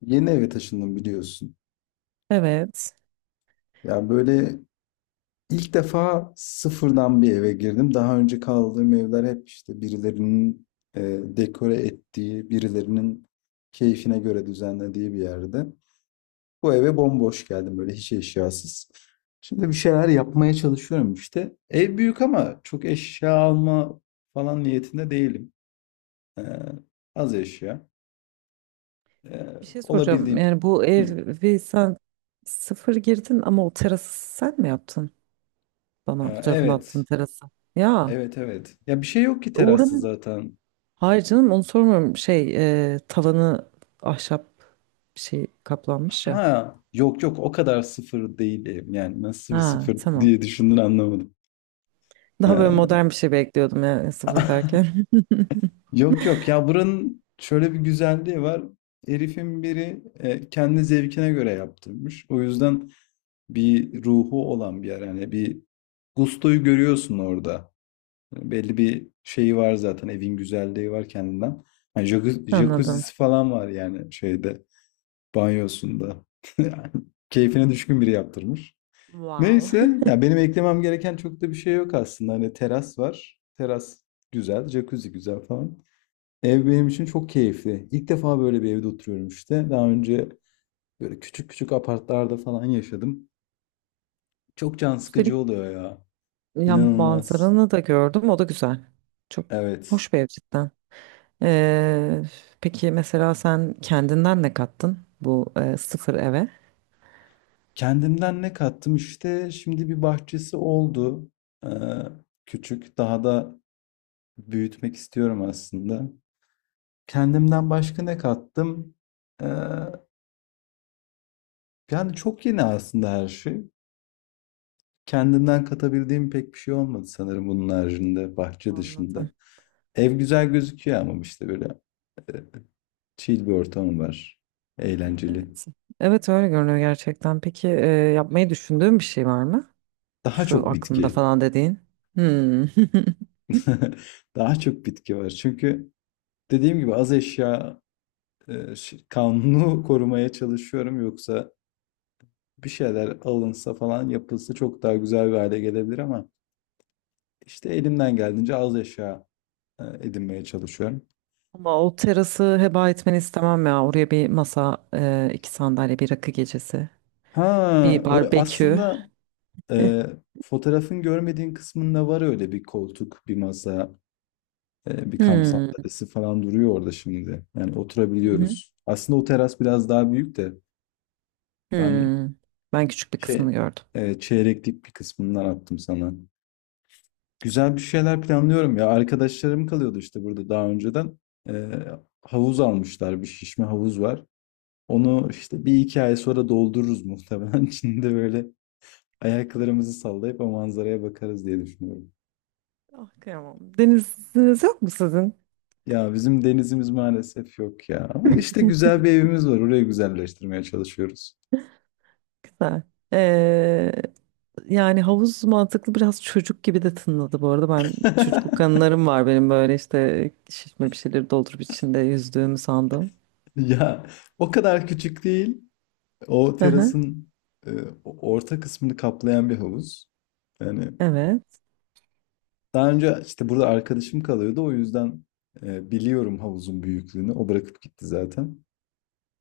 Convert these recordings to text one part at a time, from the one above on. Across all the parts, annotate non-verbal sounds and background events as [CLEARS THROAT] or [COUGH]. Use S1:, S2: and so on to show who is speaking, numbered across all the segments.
S1: Yeni eve taşındım biliyorsun.
S2: Evet.
S1: Ya böyle ilk defa sıfırdan bir eve girdim. Daha önce kaldığım evler hep işte birilerinin dekore ettiği, birilerinin keyfine göre düzenlediği bir yerde. Bu eve bomboş geldim böyle hiç eşyasız. Şimdi bir şeyler yapmaya çalışıyorum işte. Ev büyük ama çok eşya alma falan niyetinde değilim. Ee, Az eşya. Ee,
S2: Bir şey soracağım.
S1: Olabildiğince.
S2: Yani bu
S1: Hı,
S2: evi sen sıfır girdin ama o terası sen mi yaptın? Bana fotoğrafını attığın
S1: evet.
S2: terası. Ya
S1: Evet evet. Ya bir şey yok ki terasta
S2: oranın...
S1: zaten.
S2: Hayır canım onu sormuyorum. Şey tavanı ahşap bir şey kaplanmış ya.
S1: Ha yok yok o kadar sıfır değilim. Yani nasıl bir
S2: Ha
S1: sıfır
S2: tamam.
S1: diye düşündün anlamadım.
S2: Daha böyle
S1: Ee,
S2: modern bir şey bekliyordum ya sıfır
S1: [LAUGHS]
S2: derken.
S1: yok yok ya buranın şöyle bir güzelliği var. Herifin biri kendi zevkine göre yaptırmış. O yüzden bir ruhu olan bir yer. Yani bir gustoyu görüyorsun orada. Belli bir şeyi var zaten, evin güzelliği var kendinden. Yani
S2: [LAUGHS]
S1: jacuzzi
S2: Anladım.
S1: jacuzzi falan var, yani şeyde, banyosunda. [LAUGHS] Yani keyfine düşkün biri yaptırmış.
S2: Wow.
S1: Neyse, ya benim eklemem gereken çok da bir şey yok aslında. Hani teras var. Teras güzel, jacuzzi güzel falan. Ev benim için çok keyifli. İlk defa böyle bir evde oturuyorum işte. Daha önce böyle küçük küçük apartlarda falan yaşadım. Çok can
S2: [LAUGHS]
S1: sıkıcı
S2: Üstelik
S1: oluyor ya.
S2: ya
S1: İnanılmaz.
S2: manzaranı da gördüm. O da güzel. Çok
S1: Evet.
S2: hoş bir ev cidden. Ee, peki mesela sen kendinden ne kattın bu sıfır eve?
S1: Kendimden ne kattım işte. Şimdi bir bahçesi oldu. Ee, küçük. Daha da büyütmek istiyorum aslında. Kendimden başka ne kattım? Eee, yani çok yeni aslında her şey. Kendimden katabildiğim pek bir şey olmadı sanırım, bunun haricinde, bahçe dışında.
S2: Anladım.
S1: Ev güzel gözüküyor ama işte böyle e, chill bir ortam var. Eğlenceli.
S2: Evet. Evet öyle görünüyor gerçekten. Peki yapmayı düşündüğün bir şey var mı?
S1: Daha
S2: Şu
S1: çok
S2: aklımda
S1: bitki.
S2: falan dediğin. Hmm. [LAUGHS]
S1: [LAUGHS] Daha çok bitki var. Çünkü dediğim gibi az eşya kanunu [LAUGHS] korumaya çalışıyorum. Yoksa bir şeyler alınsa falan yapılsa çok daha güzel bir hale gelebilir ama işte elimden geldiğince az eşya edinmeye çalışıyorum.
S2: Ama o terası heba etmeni istemem ya. Oraya bir masa, iki sandalye, bir rakı gecesi, bir barbekü.
S1: Aslında
S2: [LAUGHS]
S1: e, fotoğrafın görmediğin kısmında var öyle bir koltuk, bir masa, bir kamp
S2: Hmm.
S1: sandalyesi falan duruyor orada şimdi. Yani oturabiliyoruz. Aslında o teras biraz daha büyük de ben
S2: Hmm. Ben küçük bir
S1: şey
S2: kısmını gördüm.
S1: çeyreklik bir kısmından attım sana. Güzel bir şeyler planlıyorum ya. Arkadaşlarım kalıyordu işte burada daha önceden. E, havuz almışlar, bir şişme havuz var. Onu işte bir iki ay sonra doldururuz muhtemelen. [LAUGHS] Şimdi böyle ayaklarımızı sallayıp o manzaraya bakarız diye düşünüyorum.
S2: Ah kıyamam. Deniziniz yok mu sizin?
S1: Ya bizim denizimiz maalesef yok ya. Ama işte güzel bir evimiz var. Orayı güzelleştirmeye çalışıyoruz.
S2: Güzel. Ee, Yani havuz mantıklı biraz çocuk gibi de tınladı bu arada. Ben çocukluk
S1: [LAUGHS]
S2: anılarım var benim böyle işte şişme bir şeyleri doldurup içinde yüzdüğümü sandım.
S1: Ya o kadar küçük değil. O
S2: Hı hı.
S1: terasın e, orta kısmını kaplayan bir havuz. Yani
S2: Evet.
S1: daha önce işte burada arkadaşım kalıyordu. O yüzden biliyorum havuzun büyüklüğünü. O bırakıp gitti zaten.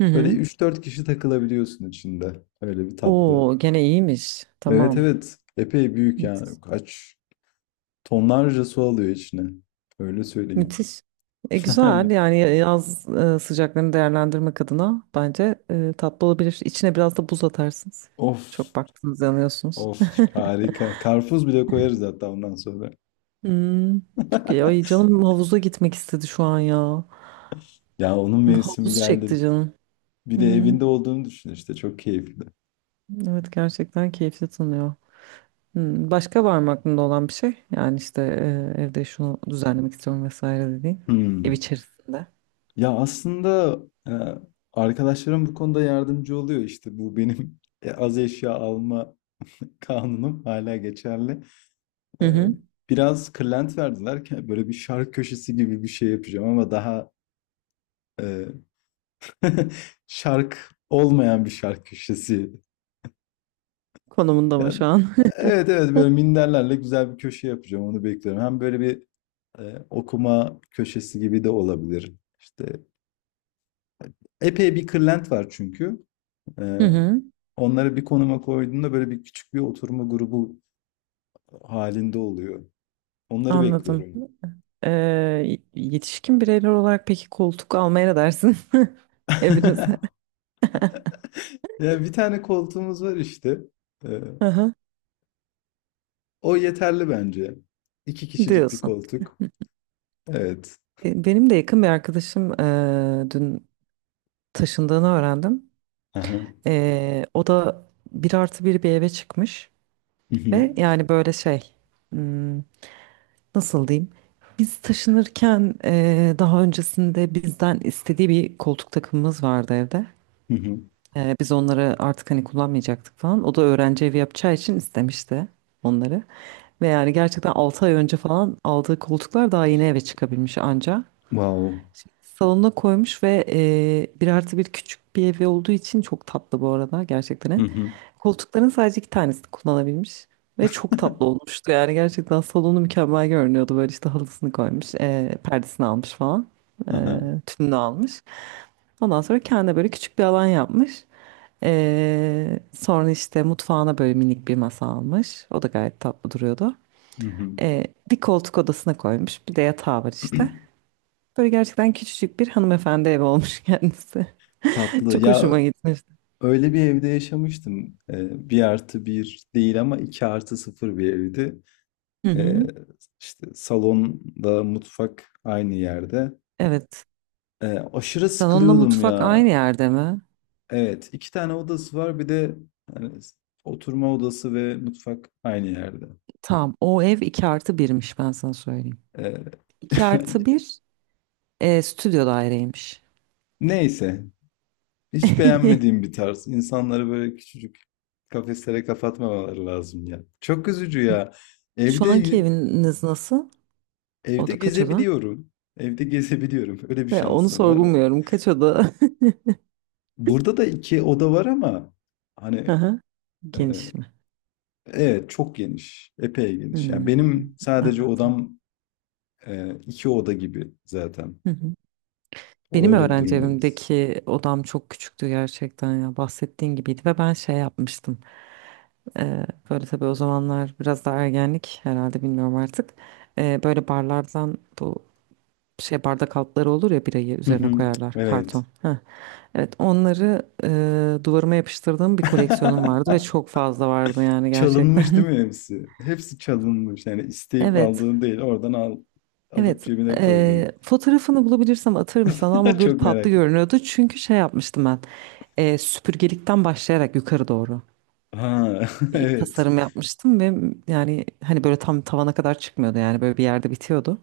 S2: Hı
S1: Böyle
S2: hı.
S1: üç dört kişi takılabiliyorsun içinde. Öyle bir tatlı.
S2: Oo gene iyiymiş.
S1: Evet
S2: Tamam.
S1: evet. Epey büyük yani. Kaç tonlarca su alıyor içine. Öyle söyleyeyim.
S2: Müthiş. E, güzel
S1: [LAUGHS]
S2: yani yaz sıcaklarını değerlendirmek adına bence tatlı olabilir. İçine biraz da buz atarsınız.
S1: Of,
S2: Çok baktınız yanıyorsunuz.
S1: of harika. Karpuz bile koyarız hatta ondan sonra.
S2: Hmm, çok iyi. Ay
S1: [LAUGHS]
S2: canım havuza gitmek istedi şu an ya.
S1: Ya onun mevsimi
S2: Havuz
S1: geldi.
S2: çekti canım.
S1: Bir de
S2: Hmm,
S1: evinde olduğunu düşün işte, çok keyifli.
S2: evet gerçekten keyifli tanıyor. Hmm, başka var mı aklında olan bir şey? Yani işte evde şunu düzenlemek istiyorum vesaire dediğin. Ev
S1: Hmm.
S2: içerisinde.
S1: Ya aslında e, arkadaşlarım bu konuda yardımcı oluyor işte, bu benim [LAUGHS] az eşya alma kanunum hala geçerli.
S2: Hı
S1: E,
S2: hı.
S1: biraz kırlent verdiler ki böyle bir şark köşesi gibi bir şey yapacağım ama daha e, [LAUGHS] şark olmayan bir şark köşesi.
S2: Konumunda mı
S1: Yani,
S2: şu an?
S1: evet evet böyle
S2: [LAUGHS]
S1: minderlerle güzel bir köşe yapacağım, onu bekliyorum. Hem böyle bir okuma köşesi gibi de olabilir. İşte epey bir kırlent var çünkü. E,
S2: Hı hı,
S1: onları bir konuma koyduğunda böyle bir küçük bir oturma grubu halinde oluyor. Onları
S2: anladım.
S1: bekliyorum.
S2: Ee, Yetişkin bireyler olarak peki koltuk almaya ne dersin [LAUGHS] evinize?
S1: [LAUGHS] Ya bir tane koltuğumuz var işte. E,
S2: Aha,
S1: o yeterli bence. İki kişilik bir
S2: diyorsun.
S1: koltuk. Evet.
S2: E, benim de yakın bir arkadaşım dün taşındığını öğrendim.
S1: Aha.
S2: E, o da bir artı bir bir eve çıkmış ve yani böyle şey, hmm, nasıl diyeyim? Biz taşınırken daha öncesinde bizden istediği bir koltuk takımımız vardı evde.
S1: [LAUGHS]
S2: Biz onları artık hani kullanmayacaktık falan. O da öğrenci evi yapacağı için istemişti onları. Ve yani gerçekten 6 ay önce falan aldığı koltuklar daha yeni eve çıkabilmiş anca.
S1: Wow.
S2: Şimdi salonuna koymuş ve bir artı bir küçük bir evi olduğu için çok tatlı bu arada gerçekten. Ev.
S1: Hı hı.
S2: Koltukların sadece iki tanesini kullanabilmiş. Ve çok tatlı olmuştu yani gerçekten salonu mükemmel görünüyordu. Böyle işte halısını koymuş, perdesini almış falan, e,
S1: Hı.
S2: tününü almış. Ondan sonra kendine böyle küçük bir alan yapmış. Sonra işte mutfağına böyle minik bir masa almış. O da gayet tatlı duruyordu.
S1: Hı hı.
S2: Ee, Bir koltuk odasına koymuş. Bir de yatağı var işte.
S1: [CLEARS THROAT]
S2: Böyle gerçekten küçücük bir hanımefendi evi olmuş [LAUGHS] kendisi.
S1: Tatlı.
S2: Çok
S1: Ya
S2: hoşuma gitmişti.
S1: öyle bir evde yaşamıştım. Bir artı bir değil ama iki artı sıfır bir evdi.
S2: Hı
S1: Ee,
S2: hı.
S1: işte salonda mutfak aynı yerde.
S2: Evet.
S1: Ee, aşırı
S2: Salonla
S1: sıkılıyordum
S2: mutfak
S1: ya.
S2: aynı yerde mi?
S1: Evet, iki tane odası var. Bir de hani, oturma odası ve mutfak aynı yerde.
S2: Tamam. O ev 2 artı birmiş, ben sana söyleyeyim.
S1: Ee,
S2: 2 artı bir, stüdyo daireymiş.
S1: [LAUGHS] neyse, hiç
S2: [LAUGHS]
S1: beğenmediğim bir tarz. İnsanları böyle küçücük kafeslere kapatmamaları lazım ya. Çok üzücü ya. Evde
S2: Şu anki
S1: yü-
S2: eviniz nasıl? O
S1: evde
S2: da kaç oda?
S1: gezebiliyorum. Evde [LAUGHS] gezebiliyorum. Öyle bir
S2: Ya onu
S1: şansım var.
S2: sorgulmuyorum. Kaç oda? [LAUGHS]
S1: Burada da iki oda var ama hani
S2: Aha,
S1: e,
S2: geniş mi?
S1: evet çok geniş. Epey geniş. Yani
S2: Hmm,
S1: benim sadece
S2: anladım.
S1: odam iki oda gibi zaten.
S2: Hı hı.
S1: O
S2: Benim
S1: öyle bir
S2: öğrenci
S1: durumdayız.
S2: evimdeki odam çok küçüktü gerçekten ya bahsettiğin gibiydi ve ben şey yapmıştım. Böyle tabii o zamanlar biraz da ergenlik herhalde bilmiyorum artık. Böyle barlardan bu şey bardak altları olur ya birayı üzerine
S1: [LAUGHS]
S2: koyarlar
S1: Evet.
S2: karton. Heh. Evet onları duvarıma yapıştırdığım bir koleksiyonum vardı ve
S1: [LAUGHS]
S2: çok fazla vardı yani
S1: Çalınmış
S2: gerçekten.
S1: değil mi hepsi? Hepsi çalınmış. Yani
S2: [LAUGHS]
S1: isteyip
S2: Evet.
S1: aldığın değil, oradan al, alıp
S2: Evet,
S1: cebine koydun.
S2: fotoğrafını bulabilirsem atarım sana
S1: [LAUGHS]
S2: ama böyle
S1: Çok merak
S2: tatlı
S1: ettim.
S2: görünüyordu. Çünkü şey yapmıştım ben, süpürgelikten başlayarak yukarı doğru
S1: Ha, [LAUGHS]
S2: bir
S1: evet.
S2: tasarım yapmıştım ve yani hani böyle tam tavana kadar çıkmıyordu yani böyle bir yerde bitiyordu.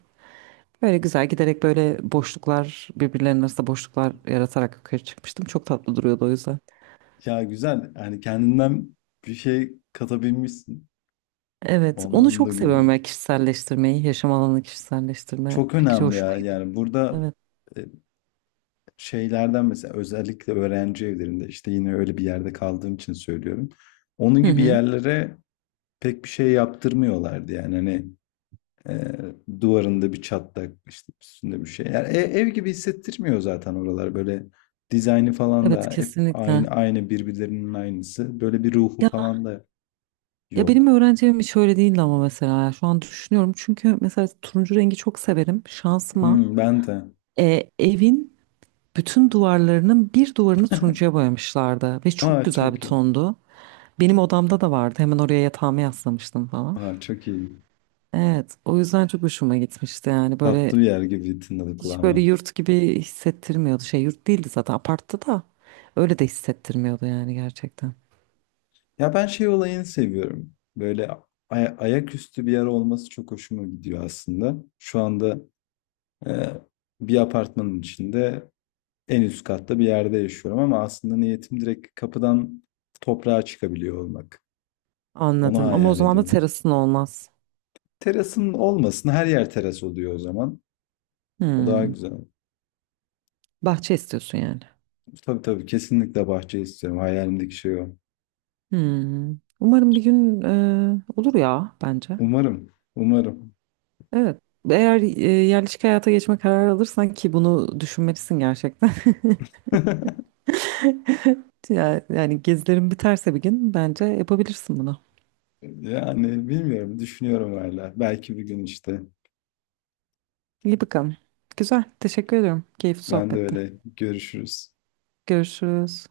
S2: Böyle güzel giderek böyle boşluklar birbirlerinin arasında boşluklar yaratarak yukarı çıkmıştım. Çok tatlı duruyordu o yüzden.
S1: Ya güzel. Yani kendinden bir şey katabilmişsin. O
S2: Evet, onu
S1: anlamda
S2: çok seviyorum
S1: güzel.
S2: ben kişiselleştirmeyi, yaşam alanını kişiselleştirme
S1: Çok
S2: fikri
S1: önemli
S2: hoşuma
S1: ya.
S2: gitti.
S1: Yani burada
S2: Evet.
S1: e, şeylerden, mesela özellikle öğrenci evlerinde, işte yine öyle bir yerde kaldığım için söylüyorum. Onun
S2: Hı
S1: gibi
S2: hı.
S1: yerlere pek bir şey yaptırmıyorlardı yani hani Ee, duvarında bir çatlak, işte üstünde bir şey. Yani ev gibi hissettirmiyor zaten oralar, böyle dizaynı falan
S2: Evet
S1: da hep aynı
S2: kesinlikle.
S1: aynı, birbirlerinin aynısı. Böyle bir ruhu
S2: Ya.
S1: falan da
S2: Ya benim
S1: yok.
S2: öğrenci evim hiç öyle değildi ama mesela şu an düşünüyorum. Çünkü mesela turuncu rengi çok severim. Şansıma
S1: Hmm, ben de.
S2: evin bütün duvarlarının bir duvarını turuncuya boyamışlardı. Ve çok
S1: Aa
S2: güzel bir
S1: çok iyi.
S2: tondu. Benim odamda da vardı. Hemen oraya yatağımı yaslamıştım falan.
S1: Aa çok iyi.
S2: Evet, o yüzden çok hoşuma gitmişti yani. Böyle
S1: Tatlı bir yer gibi tınladı
S2: hiç böyle
S1: kulağıma.
S2: yurt gibi hissettirmiyordu. Şey yurt değildi zaten aparttı da. Öyle de hissettirmiyordu yani gerçekten.
S1: Ya ben şey olayını seviyorum. Böyle ayaküstü bir yer olması çok hoşuma gidiyor aslında. Şu anda e, bir apartmanın içinde en üst katta bir yerde yaşıyorum, ama aslında niyetim direkt kapıdan toprağa çıkabiliyor olmak. Onu
S2: Anladım ama o
S1: hayal
S2: zaman da
S1: ediyorum.
S2: terasın olmaz.
S1: Terasın olmasın, her yer teras oluyor o zaman. O daha
S2: Hmm.
S1: güzel.
S2: Bahçe istiyorsun yani.
S1: Tabii tabii kesinlikle bahçe istiyorum. Hayalimdeki şey o.
S2: Hmm. Umarım bir gün olur ya bence.
S1: Umarım, umarım.
S2: Evet. Eğer yerleşik hayata geçme kararı alırsan ki bunu düşünmelisin gerçekten. [LAUGHS]
S1: [LAUGHS]
S2: Ya- yani gezilerin biterse bir gün bence yapabilirsin bunu.
S1: Yani bilmiyorum, düşünüyorum hala. Belki bir gün işte.
S2: İyi bakalım. Güzel. Teşekkür ediyorum. Keyifli
S1: Ben de
S2: sohbette.
S1: öyle, görüşürüz.
S2: Görüşürüz.